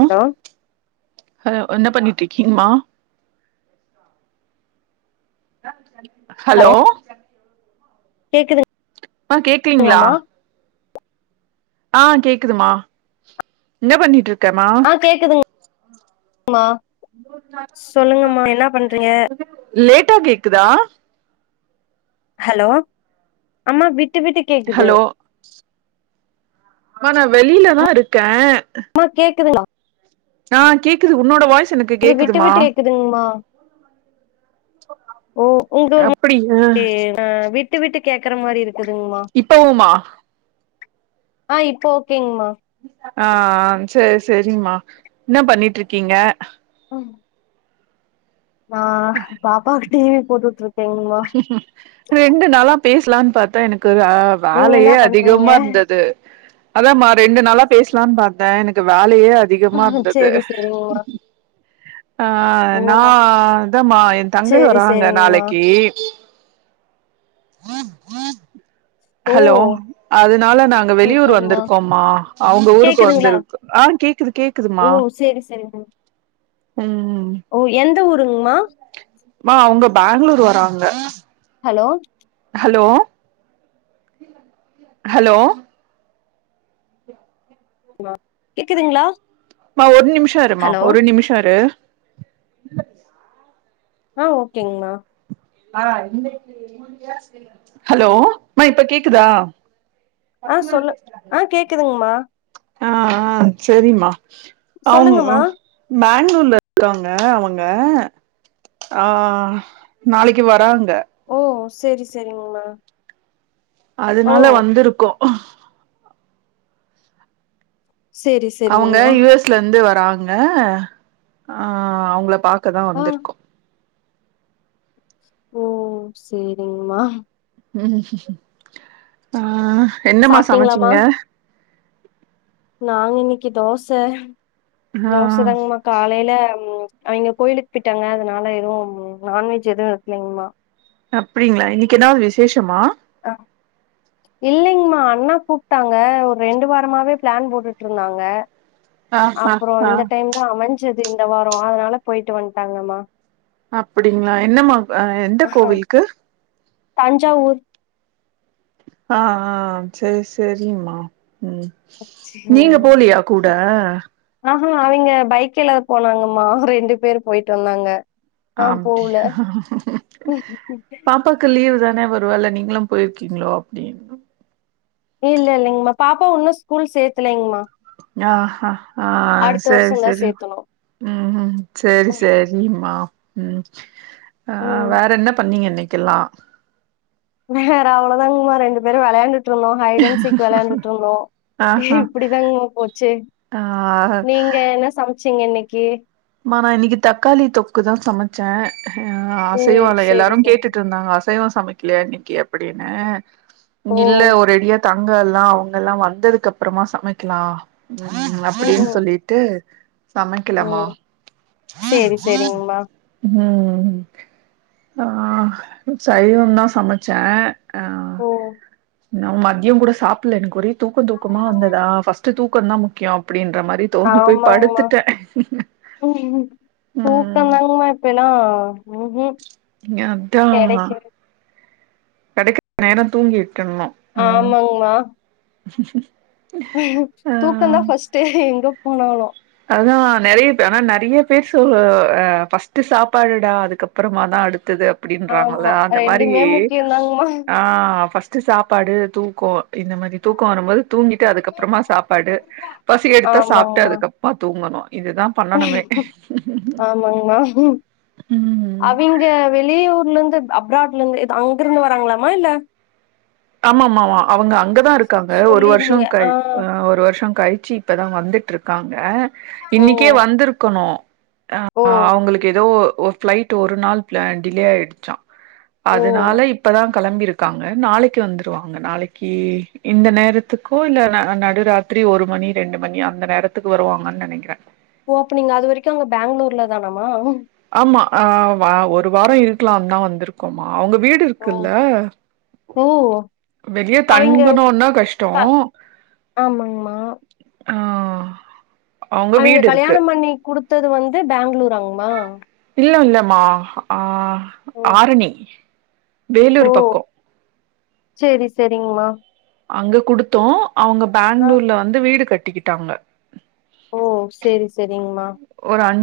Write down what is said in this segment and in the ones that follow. அ hello hello என்ன பண்ணிட் இருக்கீங்மா ஆ சரிங் ஹலோ கேக்குதுங் ஆ கேக்லிங்களா ஆ கேக்குதுமா என்ன பண்ணிட் இருக் கெமா ஆ கேக்குதுங்கமா சொல்லுங்கம்மா என்ன பண்றீங்க லேட்டா கேக்குதா ஹலோ அம்மா விட் விட்டு விட்டு கேக்குது ஹலோ மா நா வெளிலதா இருக்க அம்மா கேக்குதுங்ளா ஆ கேக்குது உன்னோட வாய்ஸ் எனக்கு உங்களுது விட்டு கேக்குதுமா விட்டு கேக்குதுங்மா ஓ உங்க ஒரு அப்படியா ஏ ஆ விட் விட்டு விட்டு கேக்குற மாரி இருக் இப்பவுமா ஆ இப்ப ஓக் ஆம் சேர் சேரிமா என்ன பண்ணிட்டு இருக்கீங்க ம் ஆ பாப்பா டிவி போட்டுட்ருக் ரெண்டு நாளாப் பேசலான் பாத்தா எனக் கு வே நீங்க என்ன வேலயே பண்றீங்க அதிகமா இருந்தது அதாமா ரெண்டு நாளா பேசுலான் பாத்த எனக்கு வேல் லயே அதிகமா இருந்தது சேரி சேரிங்கமா ஆ ஓ நா இதாமா என் தங்கை சேரி வர்றாங்க சேரிங்கமா நாளைக்கு [unintelligible] ஓ ஹலோ அதனால நாங்க வெளியூர் சூப்பர்மா வந்துருக்கோம்மா அவுங்க ஊருக்கு கேக்குதுங்களா வந்துருக்கு ஆ கேக்குது கேக்குதுமா ஓ சேரி சேரிங்கமா ம் ஓ எந் த ஊருங்மா [inaudible] மா அவுங்க பேங்களூர் வர்றாங்க ஹலோ அலோ ஹலோ கேக்குதுங்களா மா ஒரு நிம்ஷோ இருமா ஹலோ ஒரு நிம்ஷோ இரு ஆ ஓகேங்மா ஹலோ மா இப்ப கேக்குதா ஆ சொல்லு ஆ கேக்குதுங்மா ஆ ஆ சேரிம்மா அவுங் சொல்லுங்கம்மா. மேண் வெளி ஊர்ல இருக்காங்க அவுங்க ஆ நாளைக்கு வராங் ஓ சேரிஸ் சேரிங்மா அதனால வந்துருக்கோ [unintelligible] சரி அவங்க சரிங்கம்மா. யு எஸ்ல இருந்து வர் றாங்க ஆ அவங்கள பாக் க்கதா ஆ வந்துருக்கோ ஓ சேரிங்மா ம் ஆ ஆ என்னமா சாப்ட்டீங்களாம்மா? சமச்சிங்க நாங்க இன்னிக்கு தோச ஆ தோசதாங்மா காலைல ம் அவிங்க கோயிலுக்கு போயிட்டாங்க அதனால எதுவும் நான்வெஜ் எதுவு எடுக்கலைங்மா அப்டிங்களா இன்னைக்கு என்னாவது விசேஷமா ஆ இல்லைங்மா அண்ணா கூப்டாங்க ஒர் ரெண்டு வாரமாவே பிளேன் போட்டுட்டு இருந்தாங்க ஆ ஆ அப்புறோ ஆ இந்த டைம்தா அமஞ் சுது இந்த வாரோ அதனால போயிட்டு வன்டாங்கம்மா அப்டிங்களா என்ன மா அ எந்த கோவிலுக்கு தஞ்சாவூர் ஆ ஆ சேரி சேரிம்மா ம் நீங்க போலியா கூட ஆ அவிங்க பைக்ல்லதா போனாங்கம்மா ரெண்டு பேரு போயிட்டு வந்தாங்க நான் போவுல. அப்டியா பாப்பாக்கு லீவுதா ன வருவால நீங்களும் போயிருக்கீங்களோ அப்டின்னு இல்ல இல்லைங்மா பாப்பா ஒன்னு ஸ்கூல் சேத்தலைங்மா ஆஹா ஆ சேரி வருஷம் தான் சேரி சேர்த்தணும். ம் ம் சேரி சேரிம்மா ம் ஆஹ் ம். வேற என்ன பண்ணீங்க இன்னைக்கு இருக்கிலாம் வேற அவ்ள தாங்கமா ரெண்டு பேரும் விளையாண்டண்டு ஹைடன் சிக் விளையாண்டுட்டு இருந்தோம் ஆஹா இப்படிதாங்க போச்சு ஆ நீங்க என்ன சமைச்ச ச்சிங்க இன்னைக்கு மா நான் இன்னைக்கு தக்காளி தொக்கு தான் சமைச்சேன் ஆஹ் ஓ! அசைவம் இல்ல சரி, எல்லாரும் சரிங்க. கேட்டுட்டு இருந்தாங்க இப்பவேவா சமைக்கலையா இன்னைக்கு அப்படின்னு ஓ! இல்ல ஒரு அடியா தான் அங்க எல்லாம் அவங்க எல்லாம் வந்ததுக்கு அப்புறமா சமைக்கலாம் உம் ம். அப்படின்னு ம். சொல்லிட்டு சமைக்கலாமா செரி செரிங்கம்மா ம் ஆஹ் சைவம் தான் சமைச்சேன் ஓ நான் மதியம் கூட சாப்பிடல எனக்கு தூக்கம் தூக்கமா வந்ததா பர்ஸ்ட் தூக் தூக்கம் தூக்கம் தான் முக்கியம் அப்படின்ற மாதிரி தோண்டி போய் படுத்துட்டேன் உம் தூக்கம் தான் மா இப்ப எல்லாம் அதான் கிடைக்க நேரம் தூங்கிகிடனும் ஆமாங்கமா ச தூக்கம் தான் ஃபர்ஸ்ட்டே எங்கப் போனாலும் அதான் நிறைய பேர் ஆனா நிறைய பேர் சொல் ஃபர்ஸ்ட்டு சாப்பாடுடா அதுக்கப்புறமா தான் அடுத்து து அப்படின்றாங்கள ஆமா அந்த மாதிரி ரெண்டுமே முக்கியந்தாங்மா ஆஹ் சாப்பாடு தூக்கம் இந்த மாதிரி தூக்கம் வரும்போது தூங்கிட்டு அதுக்கப்புறமா சாப்பாடு பசி எடுத்தா சாப்பிட்டு ஆமாங்மா அதுக்க தூங்கனும் ஆமாங்மா ம். அவிங்க வெளியூர்ல இருந் து அப்ராட்ல இருந்து இது அங்க இருந்து வராங்களாமா இல்ல ஆமா ஆமா ஆமா அவங்க அங்கதா இருக்காங்க ஒரு வருஷோ சொல்லிருந்தீங்க ஆ கழ் அ ஒரு வருஷோ கழிச்சு இப்பதா வந்துட் ட்ருக்காங்க ஓ இன்னைக்கே வந்துருக்கணு ஆ ஓ அவங்களுக்கு எதோ ஒரு ஃப்ளைட் ஒரு நாள் டிலே ஆயிடுச்சா ஓ அதனால இப்பதா கெளம்பி இருக்காங்க நாளைக் கு வந்துருவாங்க நாளைக்கு இந்த நேரத்துக்கோ இல்ல ந நடுராத்திரி ஒரு மணி ரெண்டு மணி அந்த நேரத்துக்கு வருவாங்கன் நெனைக்கிற ஓப்பனிங் அது வரைக்கு அவங்க பேங்களூர்லதானாமா ஆமா ஆ வா ஒரு வாரோ இருக்கலாம் தா வந்துருக்கோமா அவங்க வீடு ஓ இருக்குல்ல ஓ வெளிய அவிங்க தங்கனுன்னா கஷ்டோ க ஆமாங்மா ஆ அவங்க அவிங்க வீடு இருக்கு கல்யாணம் பண்ணி குடுத்தது வந் து பேங்களூராங்மா இல்ல இல்லமா ஆ ஓ ஆரணி ஓ வேலூர் பக்கோ சேரி சேரிங்மா அங்க குடுத்தோ அவங்க பேங்களூர்ல வந்து வீடு கட் கட்டிக்கிட்டாங்க ஓ சேரி சேரிங்மா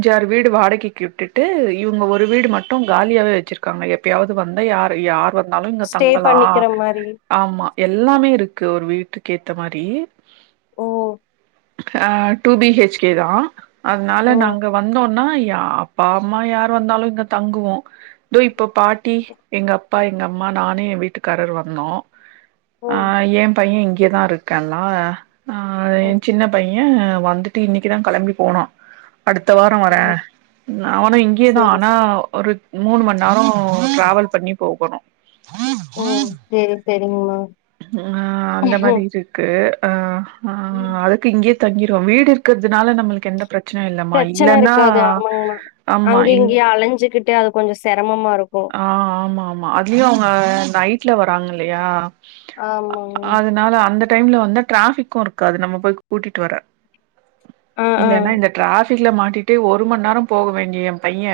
டியாரு வீடு வாடகைக்கு விட்டுட்டு இவங்க ஒரு வீடு மட்டு காலியாவே வெச்சுருக்காங்க எப்பியாவது வந்தா யாரு யாரு வந் ந்தாலு இங்க ஸ்டே தங்களா பண்ணிக்கிற மாரி ஆம்மா எல் எல்லாமே இருக்கு ஒரு வீ ட்டுக்கேத்த மாரி ஓ ஓ அ டூ பி ஹெச் கே தா அதனால ஓ நாங்க வந்தோன்னா இ யா அப்பா அம்மா யார் வந்தாலு இந்த தங்குவோ இதோ இப் இப்ப பாட்டி எங்க அப்பா எங்க அம்மா நானு எ வீட்டுக்காரரு வந்தோ ஆ ஏம் பைய இங் இங்கதா இருக்கல்லா ஆ ஓ ஓ எ சின்ன பைய வந்துட்டு இன்னிக்குதா கெளம்பி போனா அடுத்த வாரோ வர அவனு இங்கேயேதா சேரி ஆனா ஒரு மூணு மண் நேரோ டிராவல் பண்ணி போகணு ஓ சேரி சேரிங்மா ஆ அந்த மாரி இருக்கு ஆ ஆ அதுக்கு இங்கயே தங்கிருவோம் வீடு இருக்குறதுனால நம்மளுக்கு எந்த பிரச் பிரச்சன இருக்காது ஆமாங்மா ஆமா அங்க இல் இங்கியு அலஞ்சுக்கிட்டே அது கொஞ்ச சிரமமா இரு ஆ ஆமா ஆமா அதுலயு அவங்க நைட் ல வராங்க இல்லையா ஆமாங்மா அதனால அந்த டைம்ல வந்து டிராபிக்கு இருக்காது நம்ம போய் கூட்டிட்டு வர ஆ ஆ இல்லன்னா இந்த டிராஸ் க்கல மாட்டிட்டு ஒரு மண் நேரோ போக வேண்டிய எம் பைய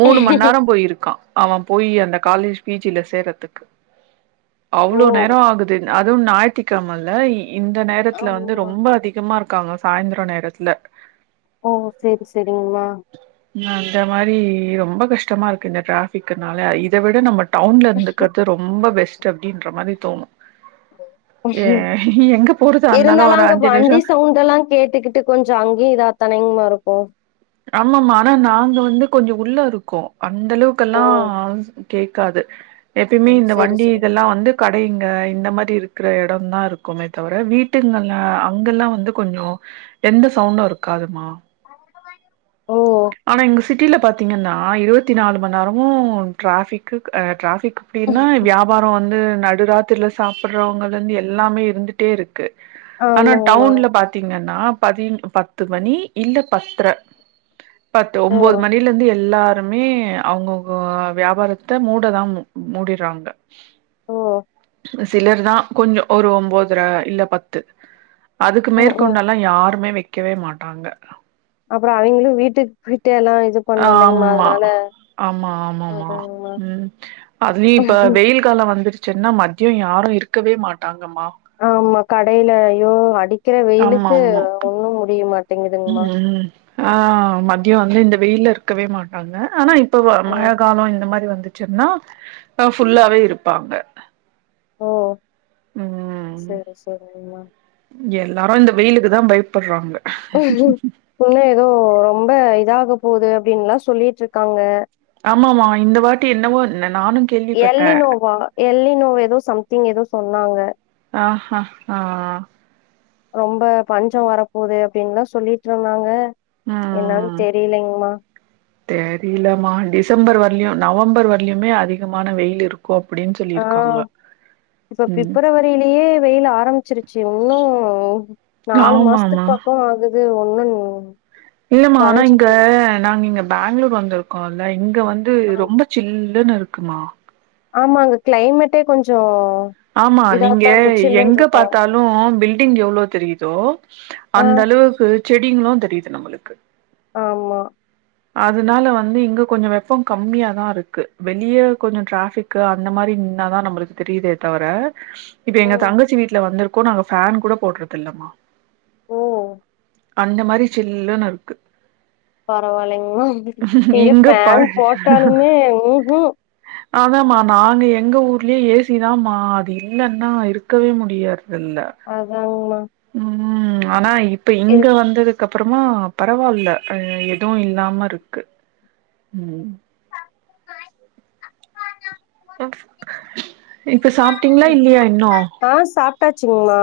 மூணு மண் நேரோ போயிருக்கா அவம் போயி அந்த காலேஜ் பிஜில சேர்றதுக்கு ஓ அவ்ளோ நேரோ ஆகுது இந் அதுவும் ஞாயித்துக்கெழமல்ல இந்த நேரத்துல வந்து ஆமா ரொம்ப அதிகமா இருக் க்காங்க சாயிந்துரோ நேரத்துல ஓ சேரி சேரிங்மா அந்த மாரி ரொம்ப கஷ்டமா இருக்கு இந்த டிராபிக்னால இத விட நம்ம டவுன்ல இருந்துக்கறது ரொம்ப பெஸ் அப்படின்ற மாதிரி தோணும் எங்க போறதா இருந்தாலு இருந்தாலும் ஒரு அங்க அஞ்சு நிமிஷோ வண்டி சவுண்டல்லாம் கேட்டுக்கிட்டு கொஞ்சம் அங்கேய இதானங்கமா இருக்கும் ஓ ஆமாமா ஆனா நாங்க வந்து கொஞ்சம் உள்ள இருக்கோம் அந்த ஓ அளவுக்குல்லாம் கேக்காது எப்பயுமே ஓ இந்த செரி வண்டி செரிங்க இதெல்லாம் வந்து கடைங்க அ இந்த மாதிரி இருக்கிற இடம் தான் இருக்குமே தவிர வீட்டுங்கல அங்கல்லாம் வந்து கொஞ்சம் எந்த சவுண்டும் இருக்காதுமா அஹ் ஆனா எங்க சிட்டியில் பார்த்திங்கன்னா இருபத்தி நாலு மணி நேரமும் ட்ராஃபிக்கு ட்ராஃபிக் அப்படின்னா வியாபாரம் வந்து நடுராத்திரில சாப்பிடுறவங்கல இருந்து எல்லாமே இருந்துட்டே இருக்கு ஆனா ஆமாங்கமா டவுன்ல பாத்தீங்கன்னா பதி பத்து மணி இல்ல பத்தரை பத்து ஓ ஒன்பது மணில இருந்து எல்லாரும் எல்லாருமே அவங்கவங்க வியாபாரத்தை மூடதான் மூடிடுறாங்க ஓ சிலர் தான் கொஞ்சம் ஒரு ஒன்பதுர இல்ல பத்து அதுக்கு ம் ம் மேற்கொண்டெல்லாம் யாருமே வைக்கவே மாட்டாங்க அப்புறம் அவங்களும் வீட்டுக்கு போய் ஆமா ஆமா ஆமாமா அதாங்கமா உஹம் அது நீ இப்ப வெயில் காலம் வந்துருச்சு சென்னா மதியம் யாரும் இருக்கவே மாட்டாங்க இங்கம்மா கடையிலயோ அடி அடிக்கிற வெயிலுக்கு ஆமா ஒண்ணும் முடிய மாட்டேங்குதுங்கமா ஆஹ் மதியம் வந்து இந்த வெயில இருக்கவே மாட்டாங்க ஆனா இப்ப ஓ மழை காலம் இந்த மாதிரி வந்துட்டு ன்னாஹ் ஃபுல்லாவே இருப்பாங்க ஓ ம் சேரி சேரி ஆமா எல்லாரு இந்த வெயிலுக்கு தா பயப் உ ஒன்ன ஏதோ ரொம்ப இதாக போகுது அப்டின்லா சொல்லிட்டு இருக்காங்க ஆமாமா இந்த வாட்டி என்னவோ ந எல்லி நோவா எல்லி நோவ் ஏதோ சம்திங் ஏதோ சொன்ன னாங்க ஆ ஹ ஹ ரொம்ப பஞ்சோ வரப்போது அப்டின்னுலா சொல்லிட்டு இருந்தாங்க என்னன்னு தெரியலங்ம்மா தெரியல மாடிஸ் டிசம்பர் வரலையு நவம்பர் வர யிலயுமே அதிகமான வெயில் இருக் ஆ இப்ப ம் ஃபிப்ரவரியிலயே வெயில் ஆரம்பிச்சிருச்சு இன்னு நாலு மாசத்துக்கு ஆமாமா பக்கோ ஆகுது அது ஒண்ணுன் இல்லமா ஆனா இங்க நாங்க இங்க பேங்களூர் வந்துருக்கோல இ இங்க வந்து ரொம்ப சில்லுன்னு இருக் கமா ஆமாங்க கிளைமேட்டே கொஞ்சோ ஆமா நீங்க இதாத்தா இருக்கு சில்லுன்னு எங்க இருக்கு பாத்தாலு பில்டிங் எவ்ளோ தெரியுதோ ஆ அந்த அளவுக்கு செடிங்களு தெரியுது நம்மளுக்கு ஆமா அதனால வந்து இங்க கொஞ்ச வெப்பம் கம்மியாதா இருக்கு வெளிய கொஞ்ச டிராஃபிக்கு அந்த மாதிரி நின்னாதா நம்மளுக்கு தெரியுதே தவிர இப்ப எங்க ம் தங்கச்சி வீட்டுல வந்திருக் கோ நாங்க ஃபேன் கூட போடுறது இல்லம்மா ஓ அந்த மாரி சில்லுன்னு இருக்கு பரவாயில்லைங்கமா நீங்க இங்க ப ஃபேன் போட்டாலுமே உ ஹு அதான்மா நாங்க எங்க ஊர்லயே ஏ சிதாமா அது இல்ன்னா இருக்கவே முடியாது அதாங்மா உ ஆனா இப் இப்ப இங்க வந்தது அப்புறமா பரவாயில்ல எதுவும் இல்லாம இருக்கு உம் ஆ இப்ப சாப்பிட்டீங்களா இல்லையா இன்னும் ஆ சாப்ட்டாச்சுங்கமா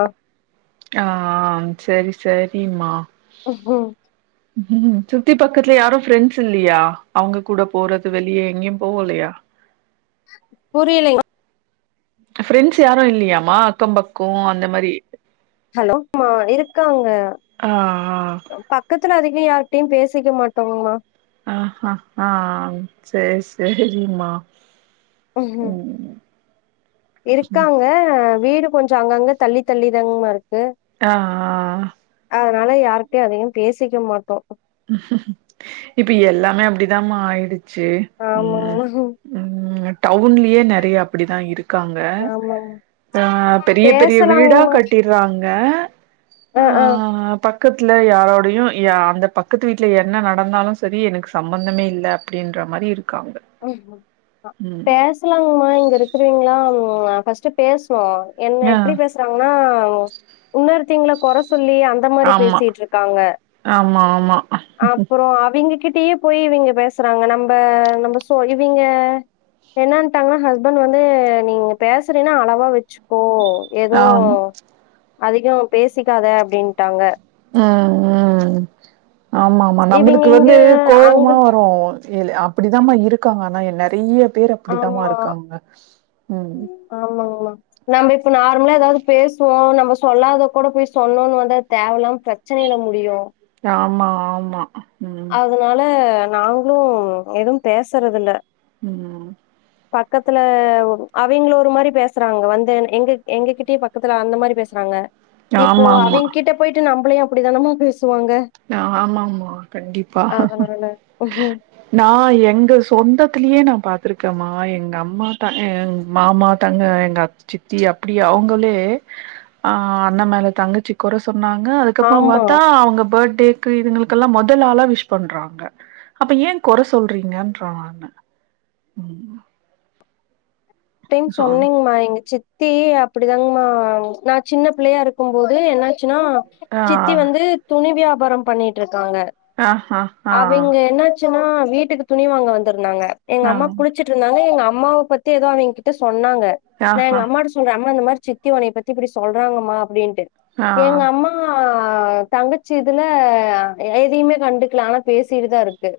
ஆஹ் செரி செரிம்மா ஹம் ஹம் சுத்தி பக்கத்துல யாரும் ஃப்ரெண்ட்ஸ் இல்லையா அவங்க கூட போறது வெளியே எங்கேயும் போவலையா புரியலைங்மா ஃப்ரெண்ட்ஸ் யாரும் இல்லையாமா அக்கம் பக்கம் அந்த மாதிரி ஹலோ மா இருக்காங்க ஆஹ் ஆஹ் யாரிட்டையும் பேசிக்க மாட்டோங்கமா ஆஹ்ஹ ஆஹ் செரி செரி சரிம்மா ம் உம் இருக்காங்க வீடு கொஞ்சம் அங்கங்க தள்ளி தள்ளி தாங்கமா இருக்கு ஆஹ்ஆஹ் அதனால யாருட்யையும் அதிகம் பேசிக்க மாட்டோம் இப்ப எல்லாமே அப்படிதான் ஆயிடுச்சு உம் ஆமாங்மா உம் டவுன்லயே நிறைய அப்படிதான் இருக்காங்க ஆமாங் ஆஹ பெரிய பெரிய வீடா பேசலாங்மா கட்டிட்டுறாங்க க ஆ ஆ ஆஹ் பக் பக்கத்துல யாரோடையும் அந்த பக்க பக்கத்து வீட்டில என்ன நடந்தாலும் சரி எனக்கு சம்பந்தமே இல்லை அப்படின்ற மாதிரி இருக்கு ம் பேசலாங்கமா இங்க இருக்கிறவீங்களா ப்போ பர்ஸ்ட்டு ம்ம் என்ன ஆ எப்படி பேசுறாங்கன்னா உன்ன எங்கள குறைச்ச சொல்லி அந்த மாதிரி ஆமா பேசட்டு இருக்காங்க ஆமா ஆமா அப்புறம் அவங்க கிட்ட இப்பையே போய் இவங்க பேசுறாங்க நம்ம நம்ம இவங்க என்னட்டாங்கன்னா ஹஸ்பண்ட் வந்து நீங்க பேசுறீன்னா அளவா வெச்சு ஓ ஏதோ ஆமா அதிகோ பேசிக்காத அப்டின்ட்டாங்க ம் ம் ஆமா ஆமா இவிங்க நம்மளுக்கு இங்க வந்து அங்க கோவமா வரு எலே அப் அப்டிதாம்மா இருக்காங்க ஆனா என் நறையப் ஆமா ம் ஆமாங்மா நாம இப்ப நார்மலா எதாவது பேசுவோ நம்ம சொல்லாத கூட போய் சொன்னோனு வந்து அது தேவயில்லாமா பிரச்சனில முடியு ஆமா ஆமா ம் அதுனால நாங்களு எதும் பேசறது இல்ல ம் பக்கத்துல அவிங்கள ஒரு மாரி பேசுறாங்க வந்து எங்க எங்ககிட்டயே பக்கத்துல அந்த மாரி பேசுறாங்க இப்போ ஆமா அவிங் கிட்ட போயிட்டு நம் நம்மளயு அப்டிதானமா பேஸ் ஆ ஆமா ஆமா பே கண்டிப்பா அதனால நா எங்க சொந்தத்துலியே நா பாத் பாத்துருக்கமா எங்க அம்மா மாமா தங்க எங்க சித்தி அப்டியே அவங்களே அ அண்ண மேல தங்கச்சி கொற சொல் நாங்க அதுக்கப்புறோ ஆமா. பாத்தா அவங்க போட் டேக்கு இதுங்களுக்கெல்லா மொதல் ஆளா விஷ் பண்றாங்க அப்ப ஏ கொற சொல்றீங்கன்றாங்க ம் டைம் சொ சொன்னீங்மா எங்க சித் தி அப்டிதாங்கமா நா சின்ன புள்ளயா இருக்கும்போது து என்னாச்சுன்னா ஆ சித்தி வந்து துணி வியா பாரம் பண்ணிட்ருக் க்காங்க ஆ ஆ ஆ அவிங்க என்ன சும்மா வீட்டுக்கு துணி வாங்க வந்தர் இருந்தாங்க எங்க ஆ அம்மா குளுச்சுட்டு இருந்தாங்க எங்க அம் அம்மாவ பத்தி எதோ அவிங் கிட்ட சொன் சொன்னாங்க நா ஆ எங்க அம்மாட்ட சொல்ற அம்மா அந்த மாரி சித்தி உனய பத்தி இப்புடி சொல்றாங்கமா அப்டின் டு ஆ எங்க அம்மா ஆ தங்கச்சி இதுல எதயுமே கண்டுக்கலா ஆனா பேசிட்டுதா இருக்கு